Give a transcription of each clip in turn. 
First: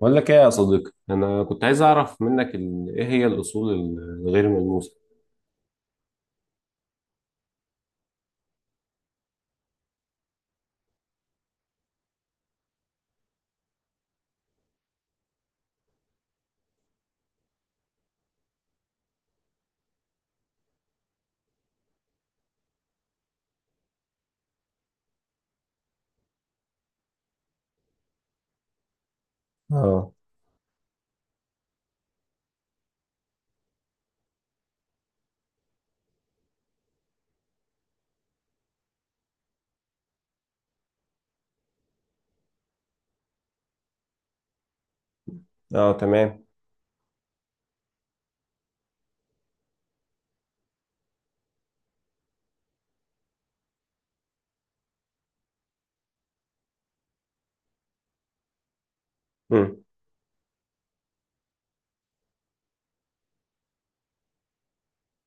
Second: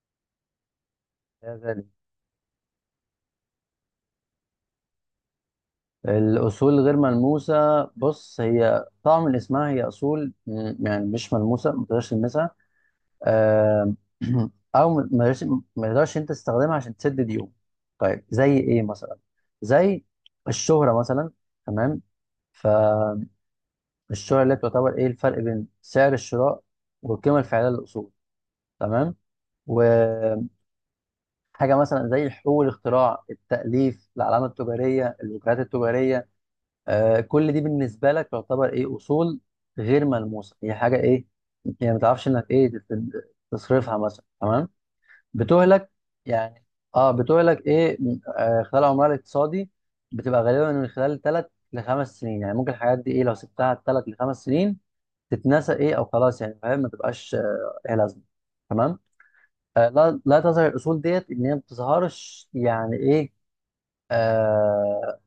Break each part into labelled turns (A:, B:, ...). A: بقول لك ايه يا صديقي، انا
B: يا
A: كنت عايز
B: غالي،
A: اعرف منك ايه هي الاصول الغير ملموسه؟
B: الأصول غير ملموسة. بص هي طبعا من اسمها هي أصول مش ملموسة، ما تقدرش تلمسها. آم، أو ما تقدرش أنت تستخدمها عشان تسد ديون. طيب زي إيه مثلا؟ زي الشهرة مثلا. تمام. فالشهرة اللي تعتبر إيه الفرق بين سعر الشراء والقيمة الفعلية للأصول. تمام.
A: اه،
B: وحاجة مثلا زي حقوق الاختراع، التأليف، العلامة التجارية، الوكالات التجارية. آه كل دي بالنسبه لك تعتبر ايه؟ اصول غير ملموسه، هي حاجه ايه يعني، ما تعرفش انك ايه تصرفها مثلا. تمام. بتهلك
A: اه، تمام.
B: يعني. اه بتهلك ايه خلال عمرها الاقتصادي. بتبقى غالبا من خلال ثلاث لخمس سنين. يعني ممكن الحاجات دي ايه لو سبتها ثلاث لخمس سنين تتنسى ايه او خلاص يعني، فاهم، ما تبقاش إيه لازمه. تمام.
A: مم.
B: آه لا، لا تظهر الاصول ديت، ان هي ما بتظهرش يعني ايه. آه،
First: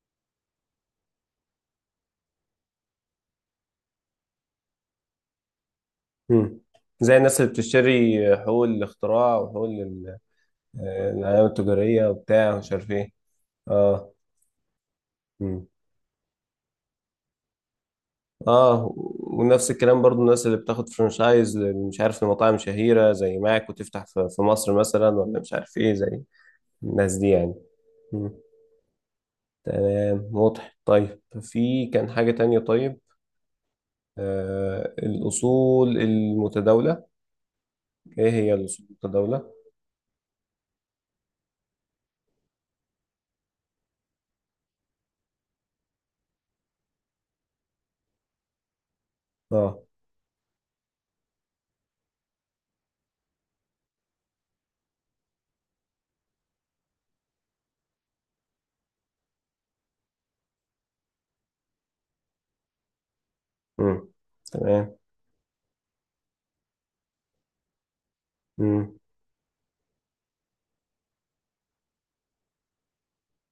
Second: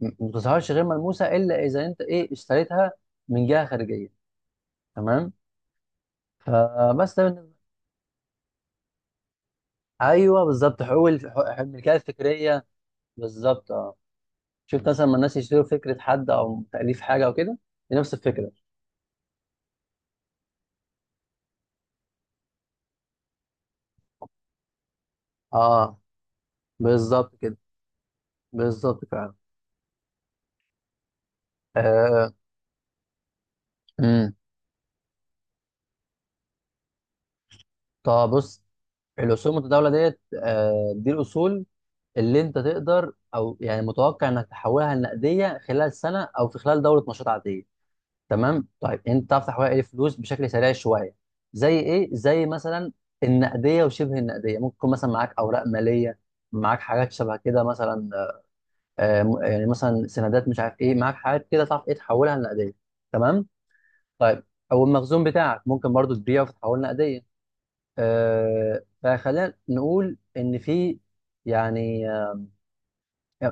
B: ما بتظهرش غير ملموسه الا اذا انت ايه اشتريتها من جهه خارجيه. تمام.
A: مم.
B: فبس
A: زي
B: ده
A: الناس
B: بالنسبة-
A: اللي بتشتري حقوق الاختراع وحقوق
B: ايوه بالظبط،
A: آه، العلامة
B: حقوق الملكيه
A: التجارية وبتاع
B: الفكريه.
A: ومش عارف ايه.
B: بالظبط اه.
A: اه.
B: شفت مثلا لما الناس يشتروا
A: مم.
B: فكره حد او تاليف حاجه او كده، دي نفس الفكره.
A: اه، ونفس الكلام برضو، الناس اللي بتاخد فرانشايز مش عارف لمطاعم شهيرة زي ماك وتفتح في مصر مثلا، ولا مش عارف ايه،
B: اه
A: زي الناس دي
B: بالظبط
A: يعني.
B: كده.
A: مم.
B: بالظبط فعلا.
A: تمام، واضح. طيب، في كان حاجة
B: آه.
A: تانية؟ طيب،
B: امم
A: الأصول المتداولة،
B: طب
A: إيه هي
B: بص،
A: الأصول
B: الاصول
A: المتداولة؟
B: المتداوله ديت دي الاصول اللي انت تقدر او يعني متوقع انك تحولها لنقديه خلال سنه او في خلال دوره نشاط عاديه. تمام. طيب انت تعرف تحويل اي
A: آه
B: فلوس بشكل سريع شويه زي ايه؟ زي مثلا النقديه وشبه النقديه. ممكن يكون مثلا معاك اوراق ماليه، معاك حاجات شبه كده مثلا. يعني مثلا سندات، مش عارف ايه، معاك حاجات كده تعرف ايه تحولها لنقديه. تمام.
A: مم.
B: طيب او
A: تمام.
B: المخزون بتاعك ممكن برضو تبيعه وتتحول نقديه. آه
A: مم.
B: فخلينا نقول ان في يعني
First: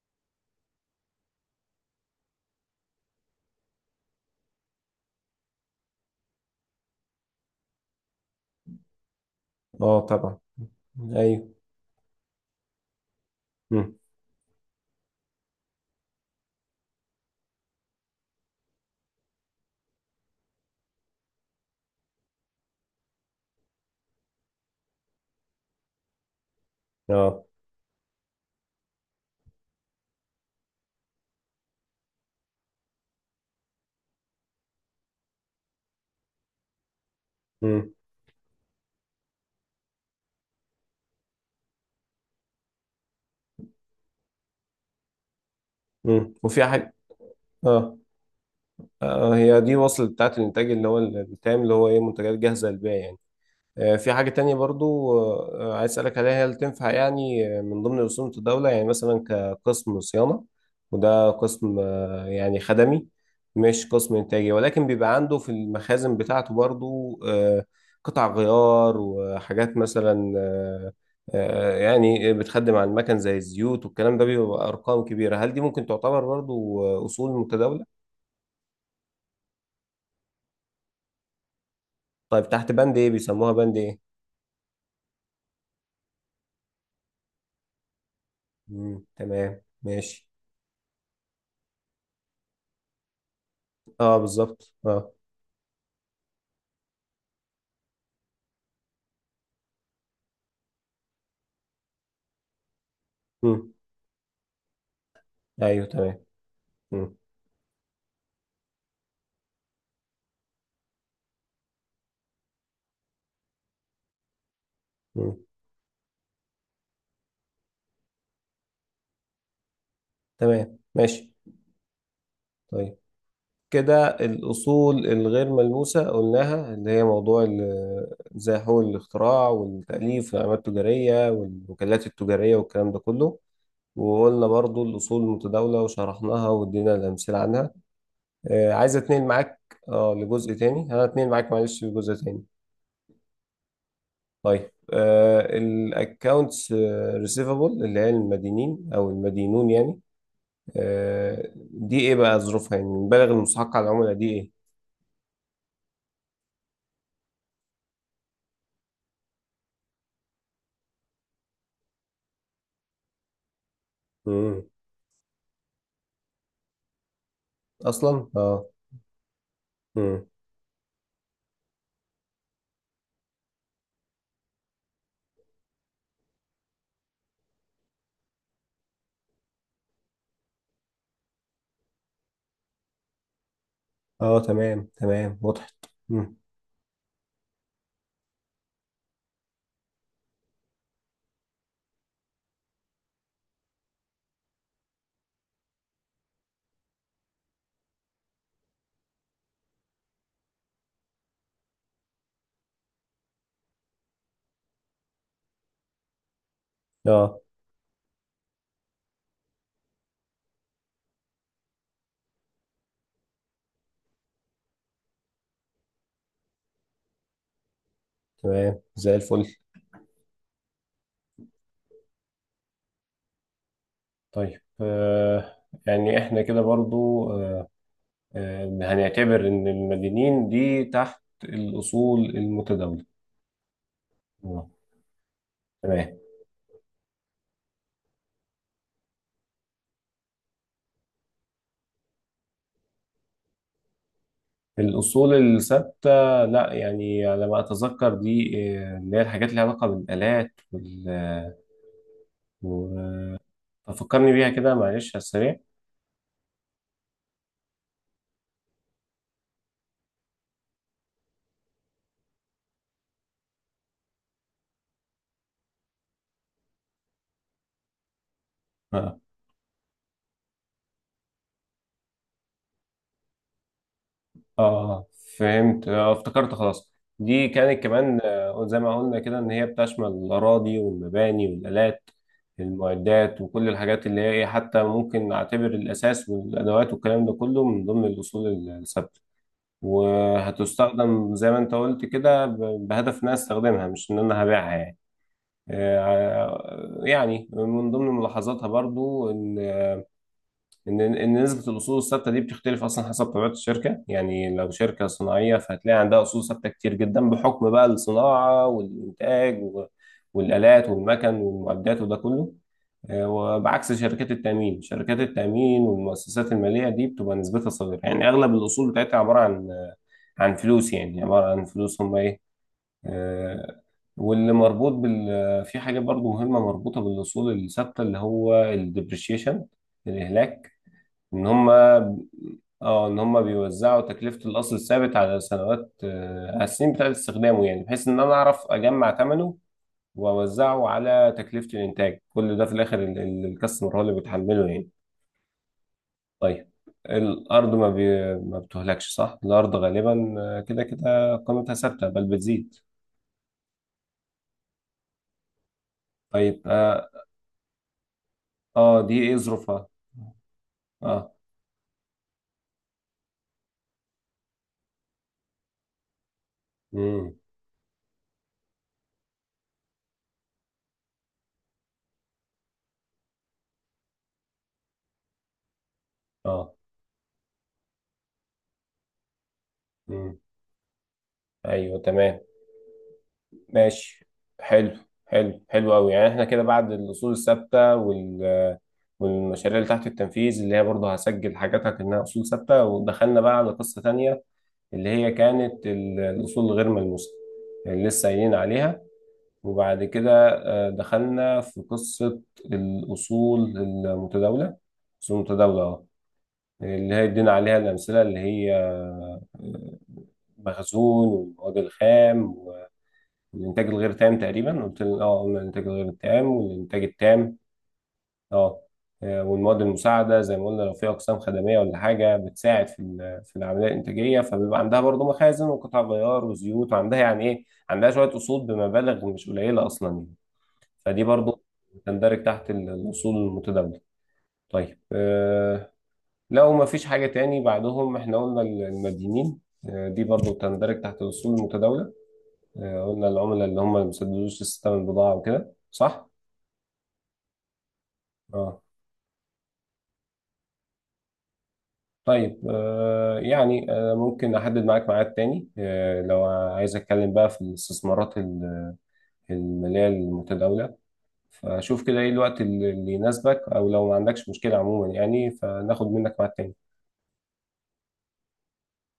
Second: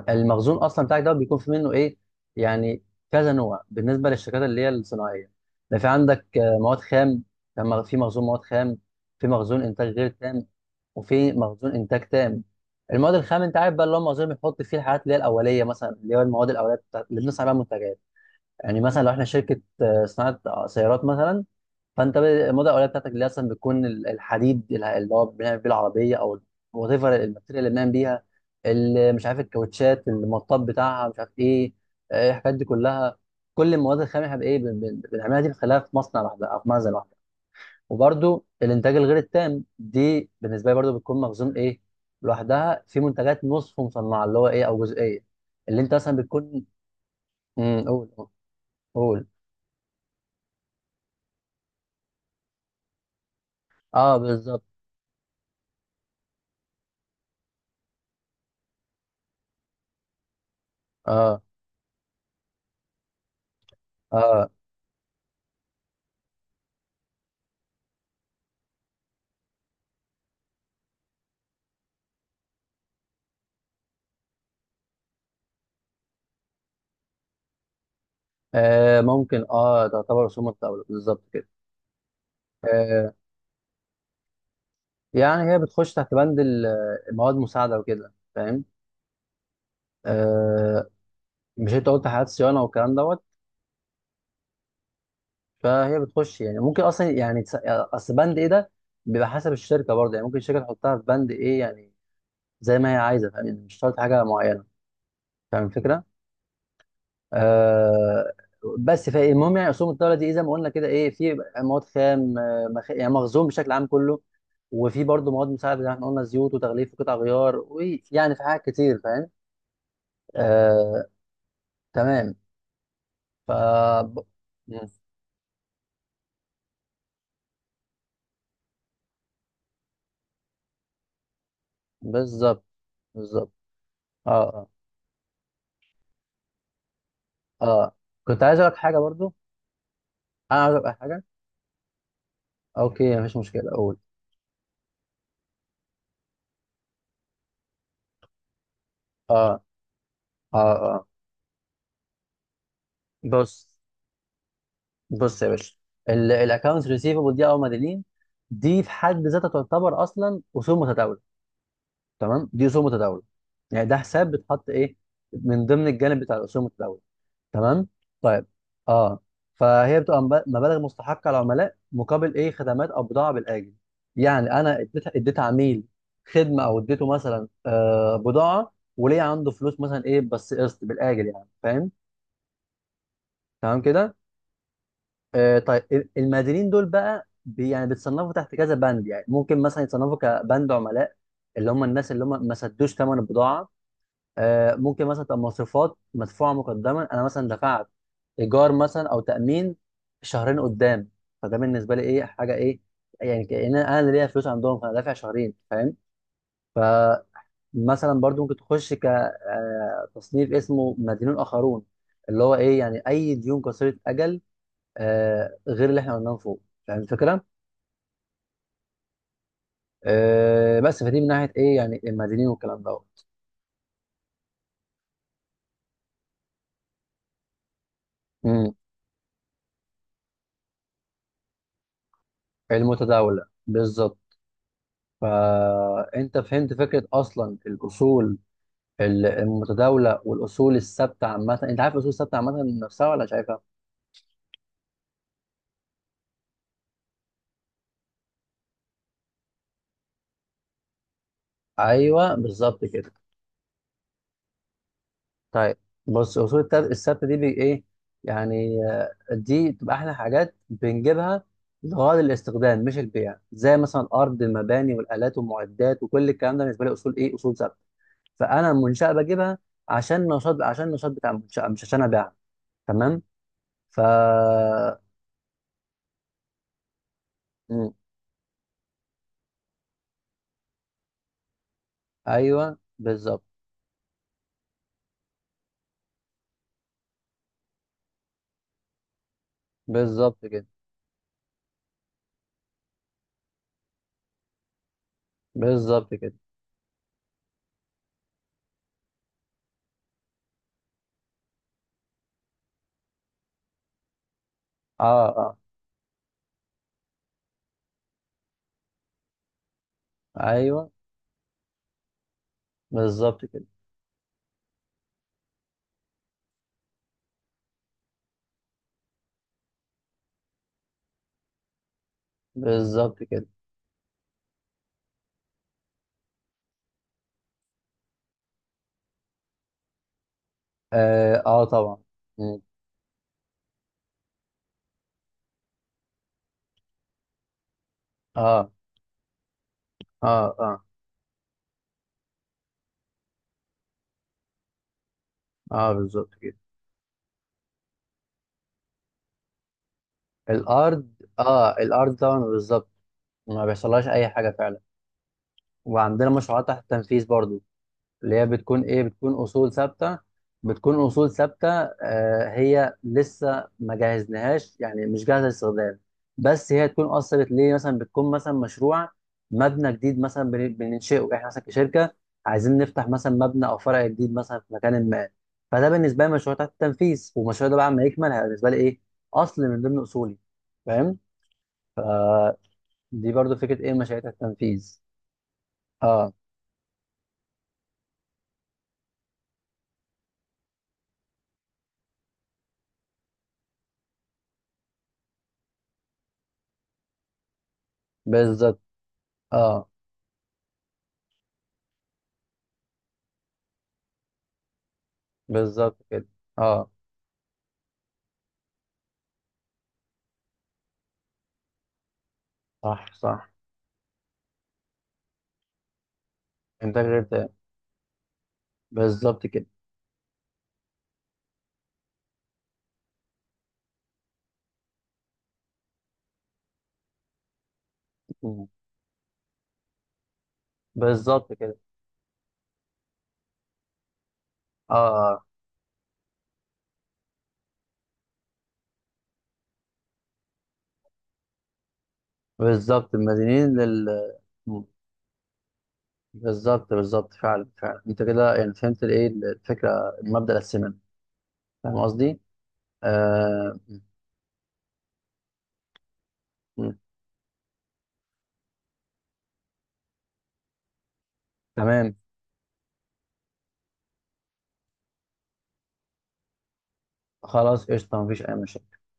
B: المخزون اصلا بتاعك ده بيكون في منه ايه يعني كذا نوع بالنسبه للشركات اللي هي الصناعيه. ده في عندك مواد خام. لما في مخزون مواد خام، في مخزون انتاج
A: آه
B: غير
A: طبعا.
B: تام، وفي
A: أيوه.
B: مخزون انتاج تام. المواد الخام انت عارف بقى
A: مم.
B: اللي هو مخزون بيحط فيه الحاجات اللي هي الاوليه، مثلا اللي هو المواد الاوليه بتاعت- اللي بنصنع بيها منتجات. يعني مثلا لو احنا شركه صناعه سيارات مثلا، فانت ب- الموضه الاوليه بتاعتك اللي اصلا بتكون الحديد، اللي هو بنعمل بيه العربيه، او وات ايفر
A: آه
B: الماتيريال اللي بنعمل بيها. مش عارف الكاوتشات المطاط بتاعها، مش عارف ايه. الحاجات دي كلها، كل المواد الخام احنا بايه بنعملها دي بنخليها في مصنع لوحدها او في مخزن لوحدها.
A: مم.
B: وبرده الانتاج الغير التام دي بالنسبه لي برده بتكون مخزون ايه، لوحدها، في منتجات نصف مصنعه اللي هو ايه او جزئيه، اللي انت مثلا
A: مم.
B: بتكون.
A: وفي حاجة. آه.
B: قول، قول.
A: آه، هي دي وصلت بتاعت الإنتاج اللي هو التام، اللي هو إيه، منتجات جاهزة للبيع يعني. في
B: اه
A: حاجة تانية
B: بالظبط،
A: برضو عايز أسألك عليها، هل تنفع يعني من ضمن رسوم الدولة يعني مثلا كقسم صيانة، وده
B: اه
A: قسم يعني خدمي، مش قسم
B: اه.
A: إنتاجي، ولكن بيبقى عنده في المخازن بتاعته برضو قطع غيار وحاجات مثلا يعني بتخدم على المكن زي الزيوت والكلام ده، بيبقى أرقام كبيرة، هل دي ممكن تعتبر برضو أصول متداولة؟
B: آه ممكن، اه تعتبر رسوم متداولة، بالظبط كده.
A: طيب، تحت بند إيه
B: آه
A: بيسموها، بند إيه؟
B: يعني هي بتخش تحت بند المواد المساعدة وكده، فاهم.
A: مم، تمام ماشي.
B: آه مش انت قلت حالات صيانة والكلام دوت،
A: اه، بالظبط اه.
B: فهي بتخش يعني ممكن اصلا يعني اصل بند ايه ده بيبقى حسب الشركة برضه، يعني ممكن الشركة تحطها في بند ايه يعني زي ما هي عايزة، فاهم، يعني
A: مم.
B: مش شرط حاجة معينة. فاهم
A: ايوه
B: الفكرة؟
A: تمام. مم.
B: آه. بس فالمهم يعني اسهم الدوله دي إيه، زي ما قلنا كده ايه، في مواد خام، يعني مخزون بشكل عام كله، وفي برضه
A: مم.
B: مواد مساعده زي ما احنا قلنا، زيوت وتغليف وقطع غيار، ويعني في حاجات كتير، فاهم.
A: تمام
B: آه
A: ماشي.
B: تمام.
A: طيب،
B: ف
A: كده
B: ب- مم.
A: الاصول الغير ملموسه قلناها، اللي هي موضوع زي حقوق الاختراع والتاليف والعلامات التجاريه والوكالات التجاريه
B: بالظبط،
A: والكلام ده كله.
B: بالظبط. اه
A: وقلنا
B: اه
A: برضو الاصول المتداوله وشرحناها وادينا الامثله عنها.
B: اه. كنت عايز اقول
A: آه،
B: لك
A: عايز
B: حاجه
A: اتنقل
B: برضو.
A: معاك اه لجزء
B: انا عايز
A: تاني،
B: اقول لك
A: انا
B: حاجه.
A: اتنقل معاك معلش لجزء تاني.
B: اوكي مفيش مشكله، اقول.
A: طيب، الاكونتس ريسيفابل، اللي هي المدينين او
B: اه
A: المدينون يعني،
B: اه اه.
A: دي ايه بقى ظروفها؟ يعني المبالغ
B: بص،
A: المستحقة على العملة دي ايه؟
B: بص يا باشا، الاكونت ريسيفبل دي او مدينين، دي في حد ذاتها تعتبر اصلا اصول متداوله. تمام، دي اصول متداوله. يعني ده حساب
A: مم.
B: بيتحط ايه من ضمن الجانب بتاع الاصول المتداوله. تمام.
A: اصلا
B: طيب
A: اه.
B: اه. فهي بتبقى
A: مم.
B: مبالغ مستحقه العملاء مقابل ايه، خدمات او بضاعه بالاجل. يعني انا اديت عميل خدمه او اديته مثلا بضاعه، وليه عنده فلوس مثلا ايه بس قسط بالاجل، يعني فاهم. تمام كده.
A: اه تمام تمام،
B: آه،
A: وضحت.
B: طيب ال-
A: مم.
B: المقاولين دول بقى بي يعني بيتصنفوا تحت كذا بند، يعني ممكن مثلا يتصنفوا كبند عملاء، اللي هم الناس اللي هم ما سدوش ثمن البضاعه. ممكن مثلا تبقى مصروفات مدفوعه مقدما، انا مثلا دفعت ايجار مثلا او تامين شهرين قدام، فده بالنسبه لي ايه، حاجه ايه، يعني كأن انا اللي ليا فلوس عندهم فانا دافع شهرين، فاهم. فمثلا
A: اه
B: برضو ممكن تخش كتصنيف اسمه مدينون اخرون، اللي هو ايه يعني اي ديون قصيره اجل آه غير اللي احنا قلناه من فوق. فاهم الفكره؟
A: تمام، زي الفل.
B: آه بس فدي من ناحيه ايه يعني المدنيين والكلام دوت.
A: طيب يعني احنا كده برضو
B: امم
A: هنعتبر ان المدينين دي تحت الاصول المتداولة.
B: المتداوله بالظبط.
A: آه، تمام.
B: فانت فهمت فكره اصلا الاصول المتداوله والاصول الثابته عامه. انت عارف الاصول الثابته عامه نفسها ولا شايفها؟
A: الاصول الثابتة، لا يعني على ما اتذكر دي اللي هي الحاجات اللي لها علاقة بالالات وال... آه،
B: ايوه بالظبط
A: و-
B: كده.
A: آه، ففكرني بيها كده معلش على السريع.
B: طيب بص، اصول الثبت دي بي ايه يعني، دي بتبقى احلى حاجات بنجيبها لغرض الاستخدام مش البيع، زي مثلا الارض، المباني، والالات، والمعدات، وكل الكلام ده بالنسبه لي اصول ايه، اصول ثبت. فانا المنشاه
A: آه.
B: بجيبها عشان النشاط، عشان النشاط بتاع المنشاه، مش عشان ابيعها. تمام. ف
A: اه فهمت، آه افتكرت، خلاص دي كانت
B: مم.
A: كمان زي ما قلنا كده، ان هي بتشمل الاراضي والمباني والالات
B: ايوه
A: المعدات
B: بالظبط.
A: وكل الحاجات اللي هي ايه، حتى ممكن نعتبر الاساس والادوات والكلام ده كله من ضمن الاصول الثابته.
B: بالظبط كده.
A: وهتستخدم زي ما انت قلت كده بهدف ان انا استخدمها، مش ان انا هبيعها يعني.
B: بالظبط كده.
A: يعني من ضمن ملاحظاتها برضو ان ان نسبه الاصول الثابته دي بتختلف اصلا حسب طبيعه الشركه. يعني لو
B: اه
A: شركه
B: اه.
A: صناعيه، فهتلاقي عندها اصول ثابته كتير جدا بحكم بقى الصناعه والانتاج والالات
B: ايوه
A: والمكن والمعدات وده كله.
B: بالظبط كده.
A: وبعكس شركات التامين، شركات التامين والمؤسسات الماليه دي بتبقى نسبتها صغيره، يعني اغلب الاصول بتاعتها عباره عن عن فلوس، يعني عباره عن فلوس هم ايه.
B: بالظبط كده.
A: آه، واللي مربوط بال، في حاجه برضو مهمه مربوطه بالاصول الثابته اللي هو الديبريشيشن، الاهلاك.
B: اه،
A: ان
B: آه
A: هم،
B: طبعا. مم.
A: اه، ان هم بيوزعوا تكلفة الأصل الثابت على سنوات على السنين بتاعت استخدامه، يعني بحيث ان انا اعرف
B: اه
A: اجمع ثمنه
B: اه اه
A: واوزعه على تكلفة الانتاج، كل ده في الاخر الكاستمر هو اللي بيتحمله يعني.
B: اه. بالظبط كده.
A: طيب، الارض ما بتهلكش، صح؟ الارض غالبا كده
B: الارض،
A: كده
B: اه
A: قيمتها ثابتة،
B: الارض
A: بل
B: طبعا
A: بتزيد.
B: بالظبط، ما بيحصلهاش اي حاجه فعلا. وعندنا
A: طيب،
B: مشروعات تحت
A: اه،
B: التنفيذ برضو، اللي هي بتكون ايه،
A: آه دي
B: بتكون
A: ايه
B: اصول
A: ظروفها؟
B: ثابته. بتكون اصول
A: اه.
B: ثابته آه، هي لسه ما جهزناهاش يعني مش جاهزه للاستخدام، بس هي تكون
A: امم.
B: اثرت ليه. مثلا بتكون مثلا مشروع مبنى جديد مثلا بننشئه احنا مثلا كشركه، عايزين نفتح مثلا مبنى او فرع جديد مثلا في مكان ما. فده بالنسبه لي مشروع تحت
A: اه.
B: التنفيذ، والمشروع ده بعد ما يكمل هيبقى بالنسبه لي ايه، اصل من ضمن اصولي،
A: امم.
B: فاهم.
A: ايوه تمام
B: دي برضو فكره ايه، مشاريع
A: ماشي.
B: تحت
A: حلو.
B: التنفيذ.
A: حلو، حلو قوي. يعني
B: اه
A: احنا كده بعد الاصول الثابته والمشاريع اللي تحت التنفيذ، اللي هي برضه هسجل حاجاتها كأنها أصول ثابتة، ودخلنا بقى على قصة تانية، اللي هي كانت الأصول الغير ملموسة اللي لسه قايلين
B: بالظبط.
A: عليها.
B: اه
A: وبعد كده دخلنا في قصة الأصول المتداولة، الأصول المتداولة
B: بالظبط
A: اه،
B: كده. اه.
A: اللي هي ادينا عليها الأمثلة، اللي هي المخزون والمواد الخام،
B: صح صح.
A: الانتاج الغير تام، تقريبا قلت لنا اه، قلنا الانتاج الغير التام
B: انتاج
A: والانتاج
B: غير تام.
A: التام، اه.
B: بالظبط كده.
A: والمواد المساعده زي ما قلنا، لو في اقسام خدميه ولا حاجه بتساعد في في العمليه الانتاجيه، فبيبقى عندها برضو مخازن وقطع غيار وزيوت، وعندها يعني ايه، عندها شويه
B: مم.
A: اصول بمبالغ مش قليله اصلا يعني. فدي
B: بالظبط
A: برضو
B: كده.
A: تندرج تحت الاصول المتداوله.
B: اه
A: طيب
B: اه.
A: لو ما فيش حاجه تاني بعدهم، احنا قلنا المدينين، دي برضو تندرج تحت الاصول المتداوله. آه،
B: بالظبط،
A: قلنا العملاء
B: مدينين
A: اللي هم اللي ما
B: لل
A: بيسددوش
B: مم.
A: الستة من البضاعة وكده، صح؟
B: بالظبط، بالظبط فعلا فعلا انت كده يعني
A: اه.
B: فهمت الايه الفكره، المبدأ الاساسي منه. فاهم قصدي؟
A: طيب
B: آه.
A: يعني
B: مم.
A: ممكن أحدد معاك ميعاد تاني لو عايز
B: مم.
A: أتكلم بقى في الاستثمارات المالية المتداولة؟ فشوف
B: تمام،
A: كده إيه الوقت اللي يناسبك، أو لو ما عندكش مشكلة عموما يعني فناخد منك ميعاد تاني.
B: خلاص قشطه، مفيش اي مشاكل.